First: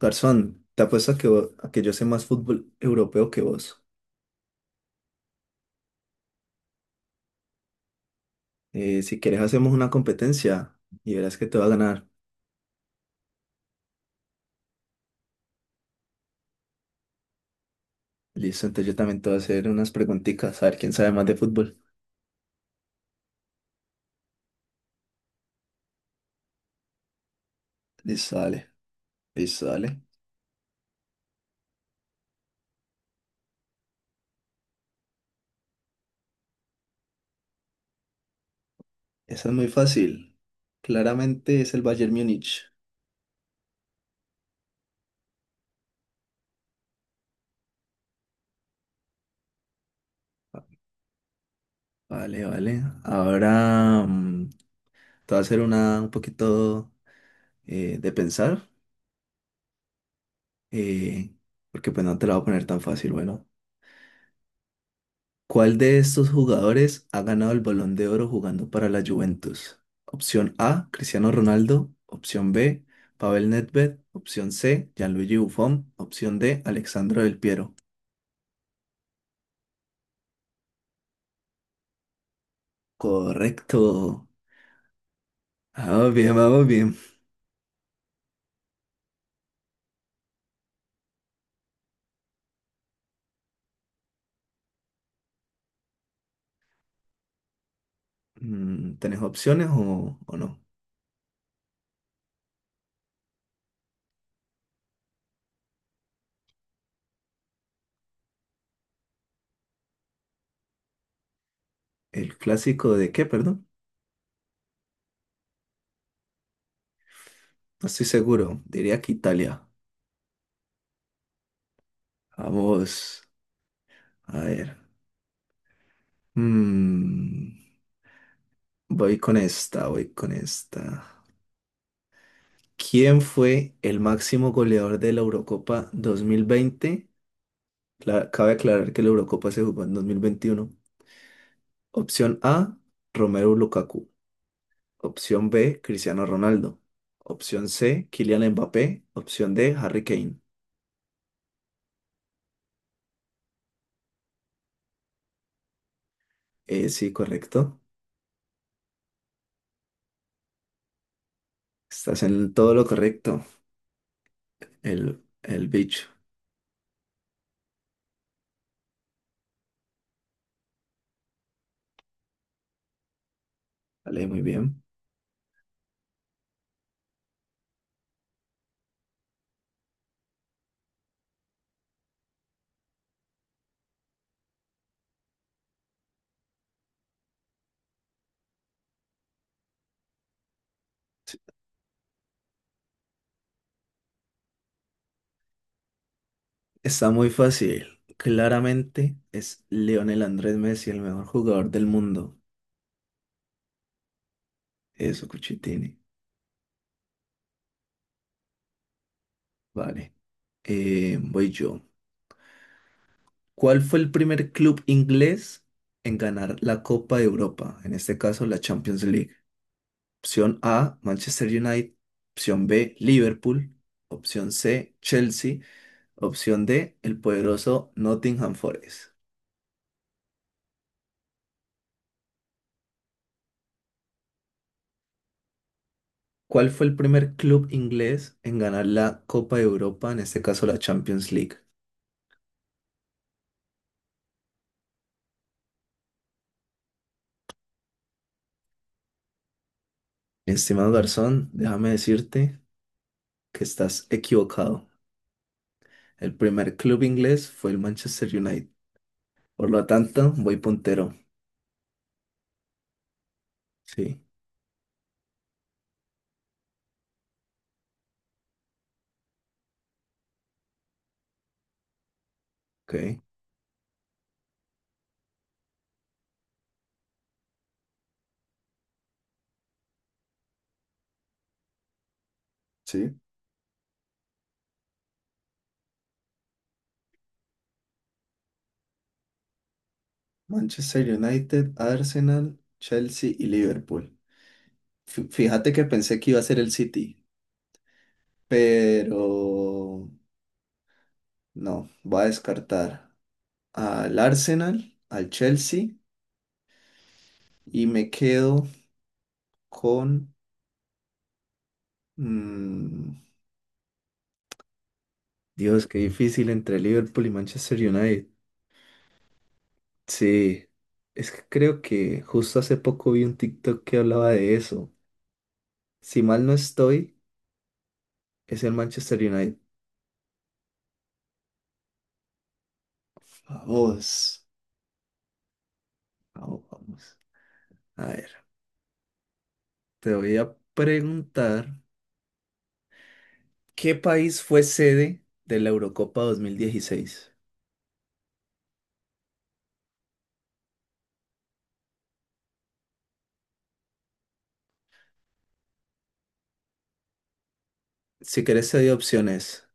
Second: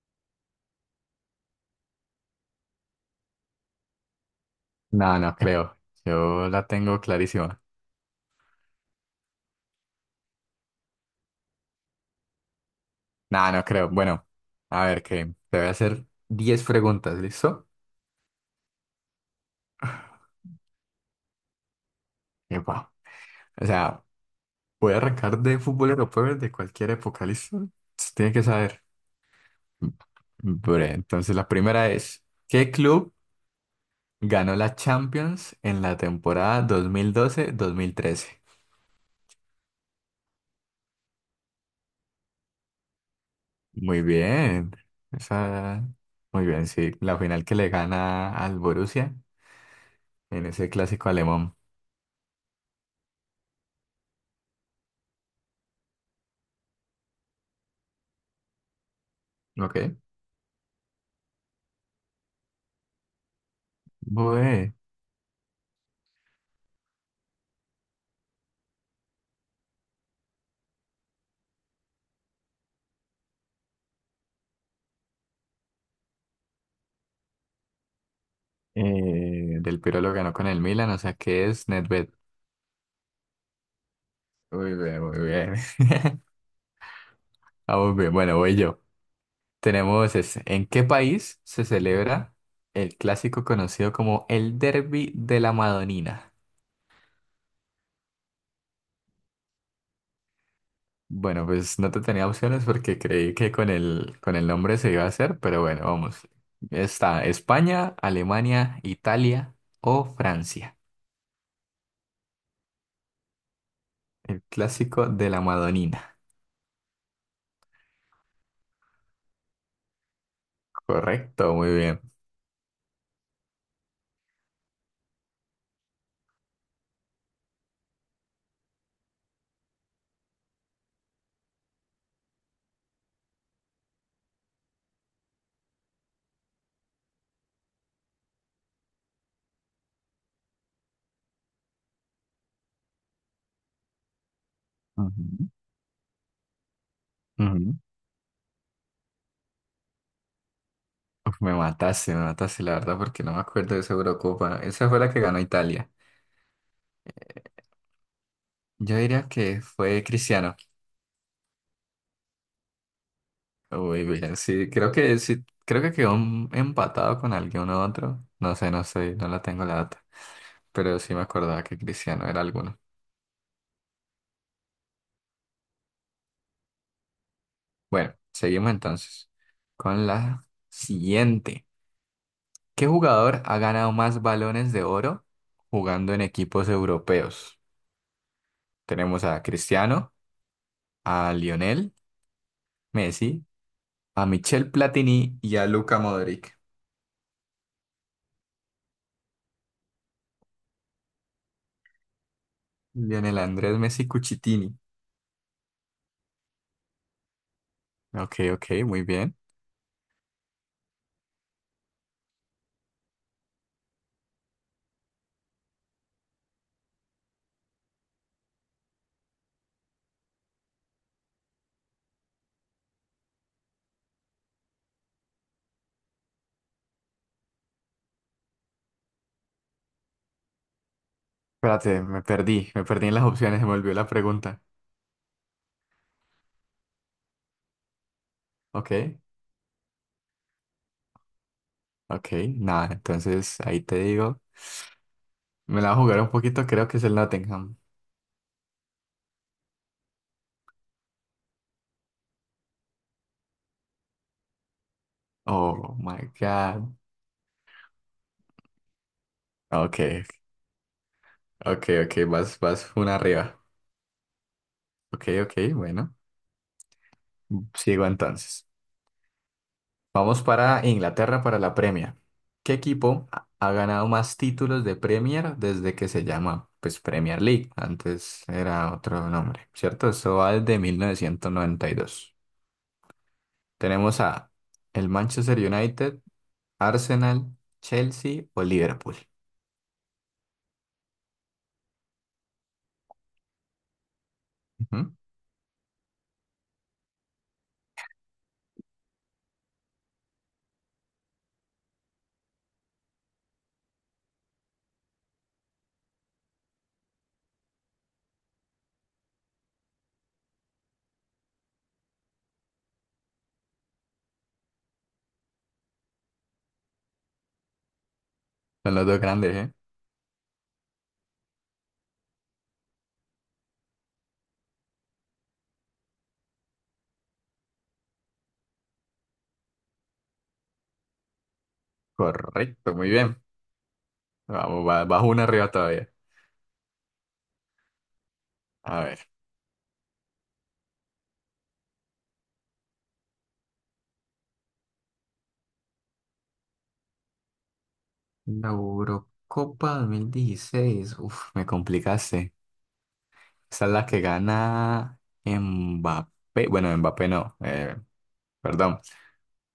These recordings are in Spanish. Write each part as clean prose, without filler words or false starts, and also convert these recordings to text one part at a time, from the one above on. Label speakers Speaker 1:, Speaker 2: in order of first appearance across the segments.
Speaker 1: Garzón, te apuesto a que, a que yo sé más fútbol europeo que vos.
Speaker 2: No, no creo. Yo la tengo clarísima.
Speaker 1: Si quieres hacemos una competencia y verás que te va a ganar.
Speaker 2: No, no creo. Bueno, a ver, que te voy a hacer 10 preguntas, ¿listo?
Speaker 1: Listo, entonces yo también te voy a hacer unas preguntitas, a ver quién sabe más de fútbol.
Speaker 2: Epa. O sea, voy a arrancar de fútbol europeo de cualquier época, ¿listo? Se tiene
Speaker 1: Listo,
Speaker 2: que
Speaker 1: dale,
Speaker 2: saber.
Speaker 1: listo, dale.
Speaker 2: Bre, entonces la primera es, ¿qué club ganó la Champions en la temporada dos mil doce mil trece?
Speaker 1: Esa es muy fácil. Claramente es el Bayern Múnich.
Speaker 2: Muy bien. Esa. Muy bien, sí. La final que le gana al Borussia en ese clásico alemán.
Speaker 1: Vale, vale. Ahora te voy a hacer una un poquito de pensar,
Speaker 2: Ok.
Speaker 1: eh, porque pues no te la voy a poner tan fácil, bueno.
Speaker 2: Bue,
Speaker 1: ¿Cuál de estos jugadores ha ganado el Balón de Oro jugando para la Juventus? Opción A, Cristiano Ronaldo. Opción B, Pavel Nedved. Opción C, Gianluigi Buffon. Opción D, Alexandro Del Piero.
Speaker 2: eh, Del Pirolo lo ganó con el Milan, o sea que es Nedved.
Speaker 1: Correcto.
Speaker 2: Muy bien, muy bien.
Speaker 1: Vamos bien, vamos bien.
Speaker 2: Vamos bien, bueno, voy yo. Tenemos ese. ¿En qué país se celebra el clásico conocido como el Derby de la Madonina?
Speaker 1: ¿Tenés opciones o no?
Speaker 2: Bueno, pues no te tenía opciones porque creí que con el nombre se iba a hacer, pero bueno, vamos. Está España, Alemania, Italia o Francia.
Speaker 1: ¿El clásico de qué, perdón?
Speaker 2: El clásico de la Madonina.
Speaker 1: No estoy seguro. Diría que Italia.
Speaker 2: Correcto, muy bien.
Speaker 1: Vamos. A ver. Mm, voy con esta, voy con esta. ¿Quién fue el máximo goleador de la Eurocopa 2020? Cabe aclarar que la Eurocopa se jugó en 2021. Opción A, Romelu Lukaku. Opción
Speaker 2: Ujú,
Speaker 1: B, Cristiano Ronaldo. Opción
Speaker 2: ujú.
Speaker 1: C, Kylian Mbappé. Opción D, Harry Kane.
Speaker 2: Uf, me mataste, la verdad, porque no me acuerdo de esa Eurocopa. Esa fue la que ganó Italia.
Speaker 1: Sí, correcto.
Speaker 2: Yo diría que fue Cristiano.
Speaker 1: Estás en todo lo correcto.
Speaker 2: Uy, bien, sí,
Speaker 1: El
Speaker 2: creo que
Speaker 1: bicho.
Speaker 2: quedó empatado con alguien u otro. No sé, no sé, no la tengo la data. Pero sí me acordaba que Cristiano era alguno.
Speaker 1: Vale, muy bien.
Speaker 2: Bueno, seguimos entonces con la siguiente. ¿Qué jugador ha ganado más balones de oro jugando en equipos europeos? Tenemos a Cristiano, a Lionel, Messi a Michel Platini y a Luka Modric.
Speaker 1: Está muy fácil. Claramente es Lionel Andrés Messi el mejor jugador del mundo.
Speaker 2: Lionel Andrés Messi Cuchitini.
Speaker 1: Eso, Cuchitini.
Speaker 2: Ok, ok, muy bien.
Speaker 1: Vale. Voy yo. ¿Cuál fue el primer club inglés en ganar la Copa de Europa? En este caso, la Champions League. Opción A, Manchester United. Opción B, Liverpool. Opción C, Chelsea. Opción D, el poderoso Nottingham Forest.
Speaker 2: Espérate, me perdí en las opciones, se me olvidó la pregunta.
Speaker 1: ¿Cuál fue el primer club inglés en ganar
Speaker 2: Ok,
Speaker 1: la Copa de Europa? En este caso, la Champions League.
Speaker 2: ok, nada, entonces ahí te digo. Me la voy a jugar un poquito, creo que es el Nottingham.
Speaker 1: Estimado Garzón, déjame decirte que estás equivocado.
Speaker 2: Oh my
Speaker 1: El primer
Speaker 2: God.
Speaker 1: club inglés fue el Manchester United. Por lo
Speaker 2: Ok,
Speaker 1: tanto, voy puntero.
Speaker 2: ok, ok, vas, vas una arriba.
Speaker 1: Sí,
Speaker 2: Ok, ok, bueno, sigo entonces. Vamos para Inglaterra para la Premier. ¿Qué
Speaker 1: ok.
Speaker 2: equipo ha ganado más títulos de Premier desde que se llama pues Premier League? Antes era otro nombre, ¿cierto? Eso va desde 1992.
Speaker 1: Sí.
Speaker 2: Tenemos a el Manchester United, Arsenal, Chelsea o Liverpool.
Speaker 1: Manchester United, Arsenal, Chelsea y Liverpool.
Speaker 2: Ujú.
Speaker 1: Fíjate que pensé que iba a ser el City, pero no, voy a descartar al Arsenal, al Chelsea y me quedo con... mm, Dios, qué difícil entre Liverpool y Manchester United.
Speaker 2: Son los dos grandes, ¿eh?
Speaker 1: Sí, es que creo que justo hace poco vi un TikTok que hablaba de eso. Si mal no estoy, es el Manchester United.
Speaker 2: Correcto, muy bien.
Speaker 1: Vamos.
Speaker 2: Vamos, bajo una arriba todavía.
Speaker 1: Vamos, vamos. A ver,
Speaker 2: A ver.
Speaker 1: te voy a preguntar, ¿qué país fue sede de la Eurocopa dos mil dieciséis?
Speaker 2: La Eurocopa 2016. Uf, me complicaste. Esa es la que gana Mbappé. Bueno, Mbappé no,
Speaker 1: Si querés, te doy
Speaker 2: perdón.
Speaker 1: opciones,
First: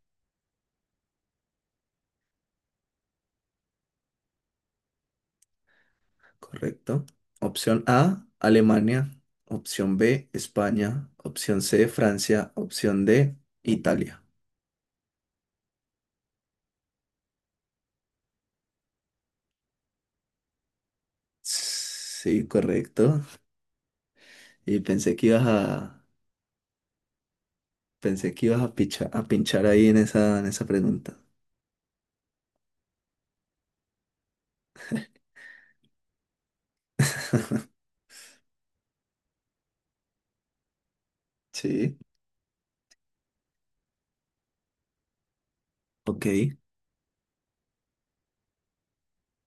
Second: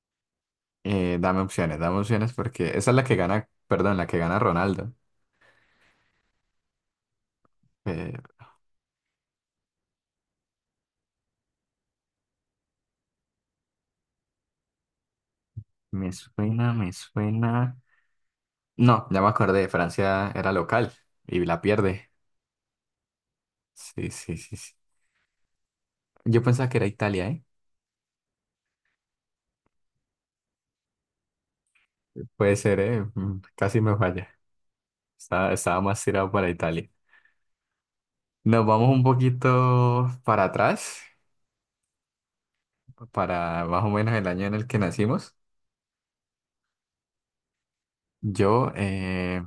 Speaker 2: Dame opciones, dame opciones porque esa es la que gana, perdón, la que gana Ronaldo.
Speaker 1: ¿correcto? Opción
Speaker 2: Eh,
Speaker 1: A, Alemania. Opción B, España. Opción C, Francia. Opción D, Italia.
Speaker 2: Me suena, me suena. No, ya me acordé, Francia era local y la pierde.
Speaker 1: Sí, correcto.
Speaker 2: Sí, sí, sí, sí.
Speaker 1: Y pensé que ibas a,
Speaker 2: Yo pensaba que era Italia, ¿eh?
Speaker 1: pensé que ibas a a pinchar ahí en esa pregunta.
Speaker 2: Puede ser, ¿eh? Casi me falla. Estaba más tirado para Italia. Nos vamos un poquito para atrás,
Speaker 1: Sí,
Speaker 2: para más o menos el año en el que nacimos.
Speaker 1: ok.
Speaker 2: Yo, eh,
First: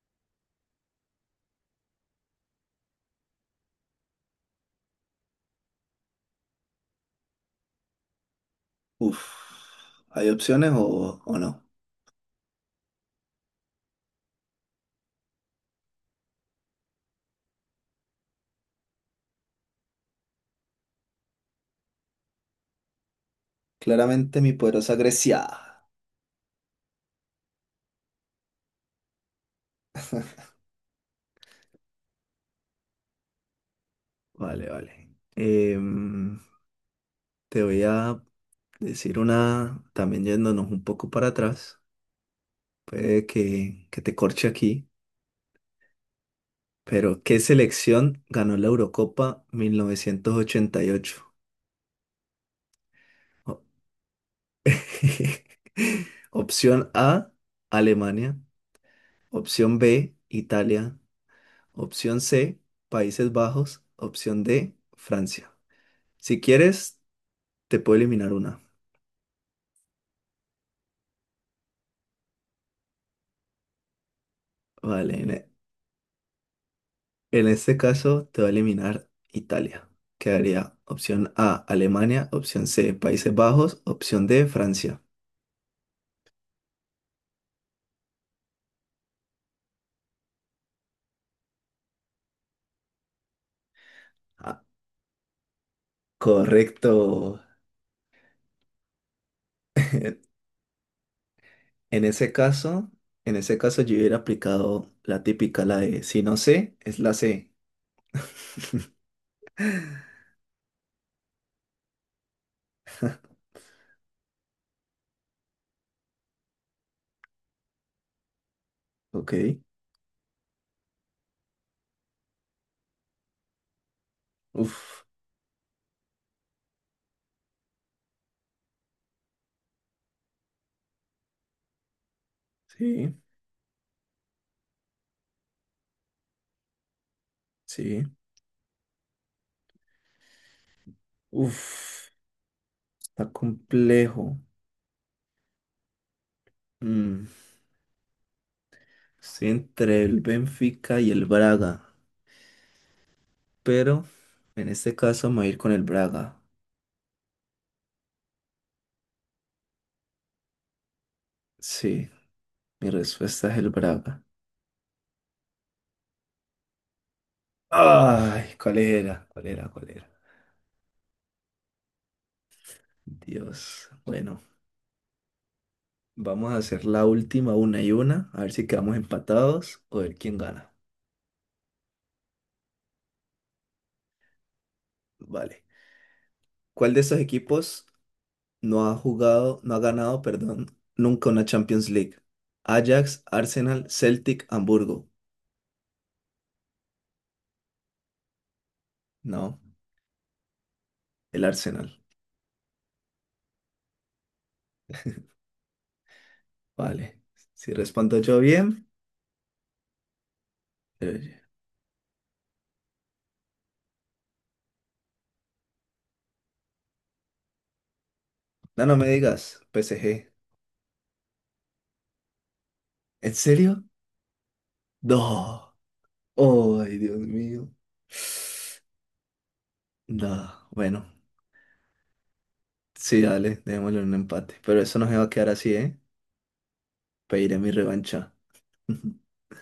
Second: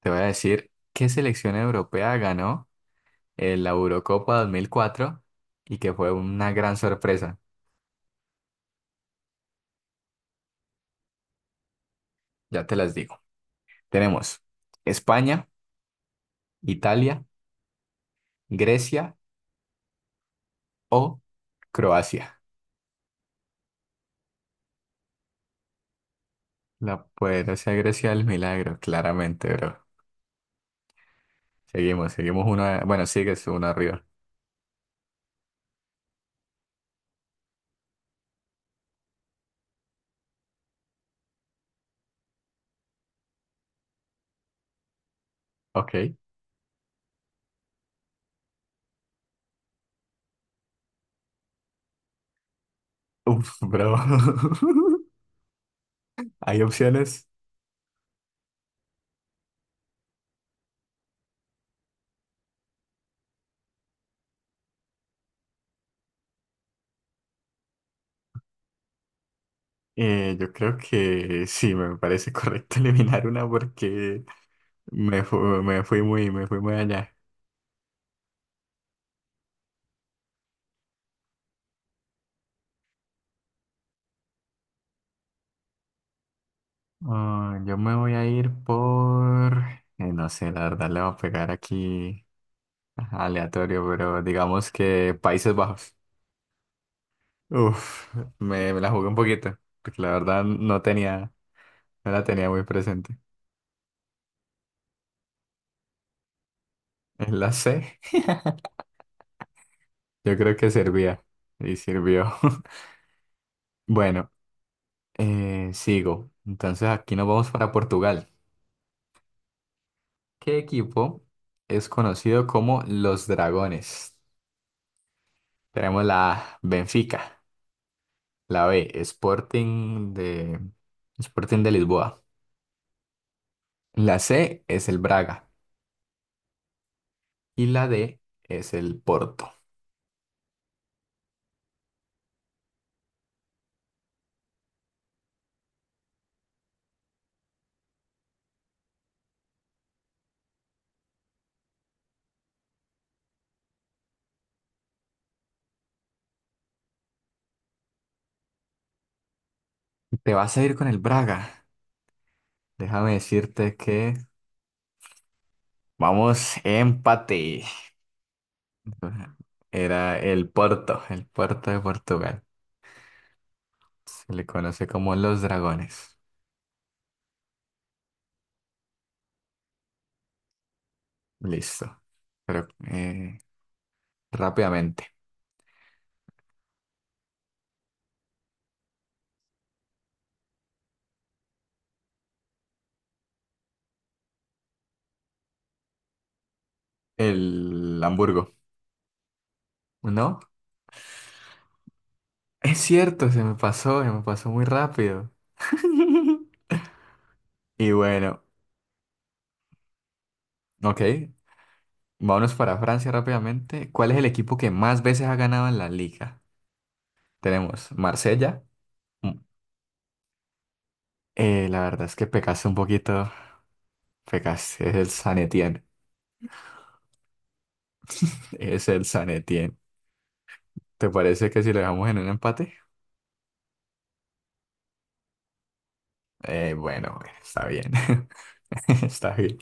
Speaker 2: Te voy a decir qué selección europea ganó en la Eurocopa 2004 y que fue una gran sorpresa.
Speaker 1: Uf, ¿hay opciones o no?
Speaker 2: Ya te las digo. Tenemos España, Italia, Grecia o Croacia.
Speaker 1: Claramente mi poderosa Grecia.
Speaker 2: La poderosa Grecia del milagro, claramente, bro. Seguimos, seguimos uno. Bueno, sigues uno arriba.
Speaker 1: Vale, vale. Te voy a decir una, también yéndonos un poco para atrás, que te corche aquí,
Speaker 2: Ok.
Speaker 1: pero ¿qué selección ganó la Eurocopa 1988?
Speaker 2: Uf,
Speaker 1: O-
Speaker 2: bro. Hay
Speaker 1: Opción
Speaker 2: opciones.
Speaker 1: A, Alemania. Opción B, Italia. Opción C, Países Bajos. Opción D, Francia. Si quieres, te puedo eliminar una.
Speaker 2: Yo creo que sí, me parece correcto eliminar una porque
Speaker 1: Vale,
Speaker 2: me, fu-
Speaker 1: en,
Speaker 2: me fui muy allá.
Speaker 1: En este caso, te va a eliminar Italia. Quedaría opción A, Alemania, opción C, Países Bajos, opción D, Francia.
Speaker 2: Ah, yo me voy a ir por, no sé, la verdad le voy a pegar aquí ajá, aleatorio, pero
Speaker 1: Ah,
Speaker 2: digamos que Países Bajos.
Speaker 1: correcto.
Speaker 2: Uf, me la jugué un poquito, porque la verdad no tenía,
Speaker 1: En
Speaker 2: no la
Speaker 1: ese
Speaker 2: tenía muy
Speaker 1: caso,
Speaker 2: presente.
Speaker 1: en ese caso yo hubiera aplicado la típica, la de si no sé, es la
Speaker 2: En
Speaker 1: C.
Speaker 2: la C, yo creo que servía, y sirvió. Bueno, sigo. Entonces aquí nos vamos para Portugal.
Speaker 1: Ok.
Speaker 2: ¿Qué equipo es conocido como los Dragones?
Speaker 1: Uf.
Speaker 2: Tenemos la A, Benfica. La B, Sporting de Lisboa.
Speaker 1: Sí,
Speaker 2: La C es el Braga. Y la
Speaker 1: sí.
Speaker 2: D es el Porto.
Speaker 1: Uf. Está complejo. Mm, Estoy entre el Benfica y el Braga, pero en este caso me voy a ir con el Braga.
Speaker 2: Te vas a ir con el Braga.
Speaker 1: Sí, mi
Speaker 2: Déjame
Speaker 1: respuesta es el
Speaker 2: decirte que
Speaker 1: Braga.
Speaker 2: vamos empate.
Speaker 1: Ay, ¿cuál era? ¿Cuál era? ¿Cuál era?
Speaker 2: Era el Porto de Portugal.
Speaker 1: Dios.
Speaker 2: Se
Speaker 1: Bueno,
Speaker 2: le conoce como los dragones.
Speaker 1: vamos a hacer la última una y una, a ver si quedamos empatados o ver quién gana.
Speaker 2: Listo. Pero rápidamente.
Speaker 1: Vale. ¿Cuál de estos equipos no ha jugado, no ha ganado, perdón, nunca una Champions League? Ajax, Arsenal, Celtic, Hamburgo.
Speaker 2: El Hamburgo.
Speaker 1: No,
Speaker 2: ¿No?
Speaker 1: el Arsenal.
Speaker 2: Es cierto, se me pasó muy rápido.
Speaker 1: Vale. Si
Speaker 2: Y
Speaker 1: respondo yo
Speaker 2: bueno.
Speaker 1: bien,
Speaker 2: Ok,
Speaker 1: eh,
Speaker 2: vámonos para Francia rápidamente. ¿Cuál es el equipo que más veces ha ganado en la liga? Tenemos Marsella.
Speaker 1: no, no me
Speaker 2: Mm.
Speaker 1: digas, PSG.
Speaker 2: La verdad es que pecaste un poquito.
Speaker 1: ¿En serio?
Speaker 2: Pecaste, es el San
Speaker 1: No.
Speaker 2: Etienne.
Speaker 1: Ay, Dios mío.
Speaker 2: Es el San Etienne.
Speaker 1: Da, bueno,
Speaker 2: ¿Te parece que si lo dejamos en un empate?
Speaker 1: sí, dale, démosle un empate. Pero eso no se va a quedar así, ¿eh?
Speaker 2: Bueno, bueno,
Speaker 1: Pediré
Speaker 2: está
Speaker 1: mi
Speaker 2: bien.
Speaker 1: revancha.
Speaker 2: Está bien.